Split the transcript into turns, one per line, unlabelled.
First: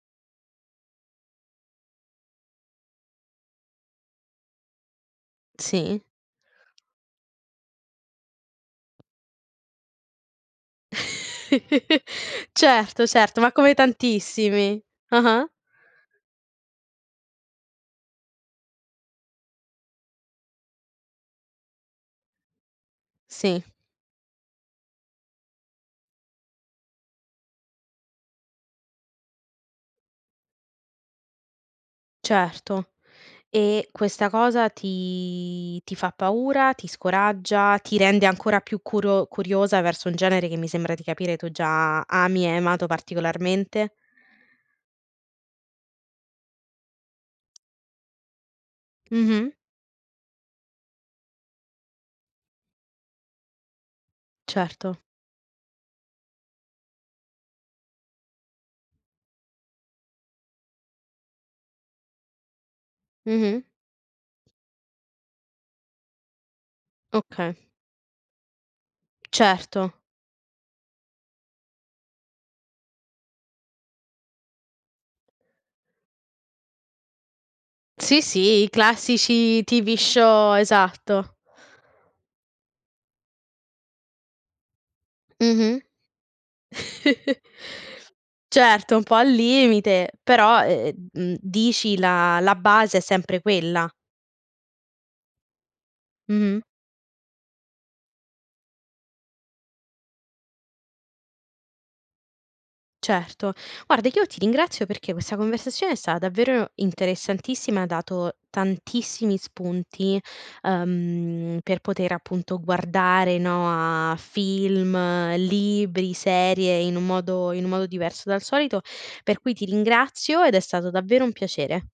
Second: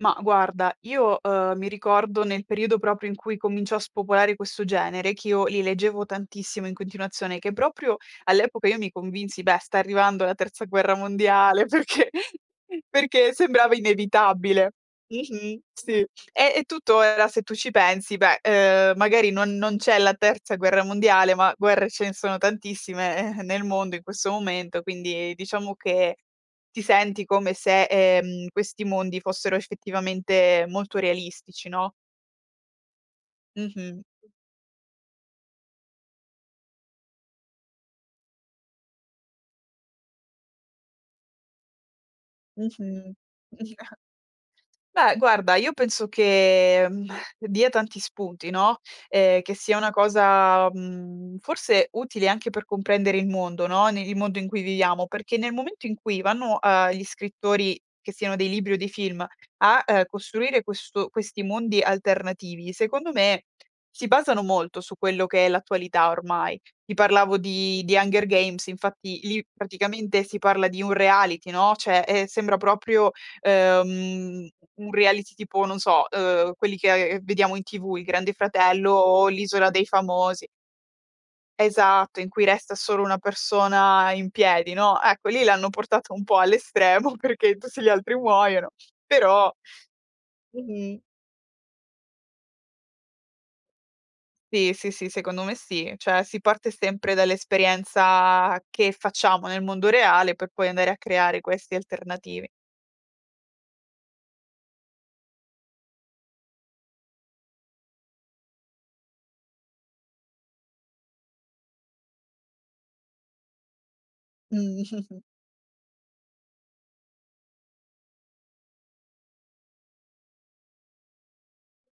Ma guarda io, uhm, mi ricordo nel periodo proprio in cui cominciò a spopolare questo genere, che io li
Sì.
leggevo tantissimo in continuazione, che proprio all'epoca io mi convinsi: "Beh sta arrivando la terza guerra mondiale" perché
Certo,
perché
certo, ma come
sembrava inevitabile.
tantissimi. Ah-ah.
Mh-mh, sì, eh, è tutto era se tu ci pensi, beh, ehm, magari non non c'è la terza guerra mondiale, ma guerre ce ne sono tantissime, eh, nel
Sì.
mondo in questo momento, quindi diciamo che ti senti come se, ehm, questi mondi fossero effettivamente molto realistici, no?
Certo. E
Mh-mh.
questa cosa ti ti fa paura, ti scoraggia, ti rende ancora più curo curiosa verso un genere che mi sembra di capire tu già ami e hai amato
Mh-mh. Mh.
particolarmente?
Beh guarda io penso che, mhmm, dia tanti spunti, no. Ehm, che
Mh-mh.
sia una cosa, mhmm, forse utile anche per comprendere il mondo, no, ne il mondo in cui
Certo.
viviamo, perché nel momento in cui vanno a gli scrittori, che siano dei libri o dei film a costruire questo questi mondi alternativi, secondo me
Mh-mh.
si basano molto su quello che è l'attualità ormai. Ti parlavo
Oka
di di Hunger Games, infatti lì
Certo.
praticamente si parla di un reality, no. Cioè, eh, sembra proprio, ehm, un reality tipo, non so, uhm, quelli che vediamo in TV, il
Sì,
Grande
sì, i
Fratello o
classici
l'Isola dei
TV
Famosi.
show esatto.
Esatto, in cui resta solo una persona in piedi, no. Ecco lì l'hanno
Mh-mh.
portata un po' all' estremo, perché tutti gli altri muoiono,
Certo, un po' al
però
limite, però, uhm,
Mh-mh.
mhmm, dici la la base, è sempre quella.
Sì, sì, sì, secondo me sì. Cioè si
Mh-mh.
parte sempre dall'esperienza che facciamo nel mondo reale, per poi andare a creare questi alternativi.
Certo. Guarda che io ti ringrazio, perché questa conversazione è stata davvero interessantissima e ha dato tantissimi spunti, uhm, per poter appunto guardare, no, a
Mh.
film, libri, serie in un modo in un modo diverso dal solito, per cui ti ringrazio ed è stato davvero un piacere.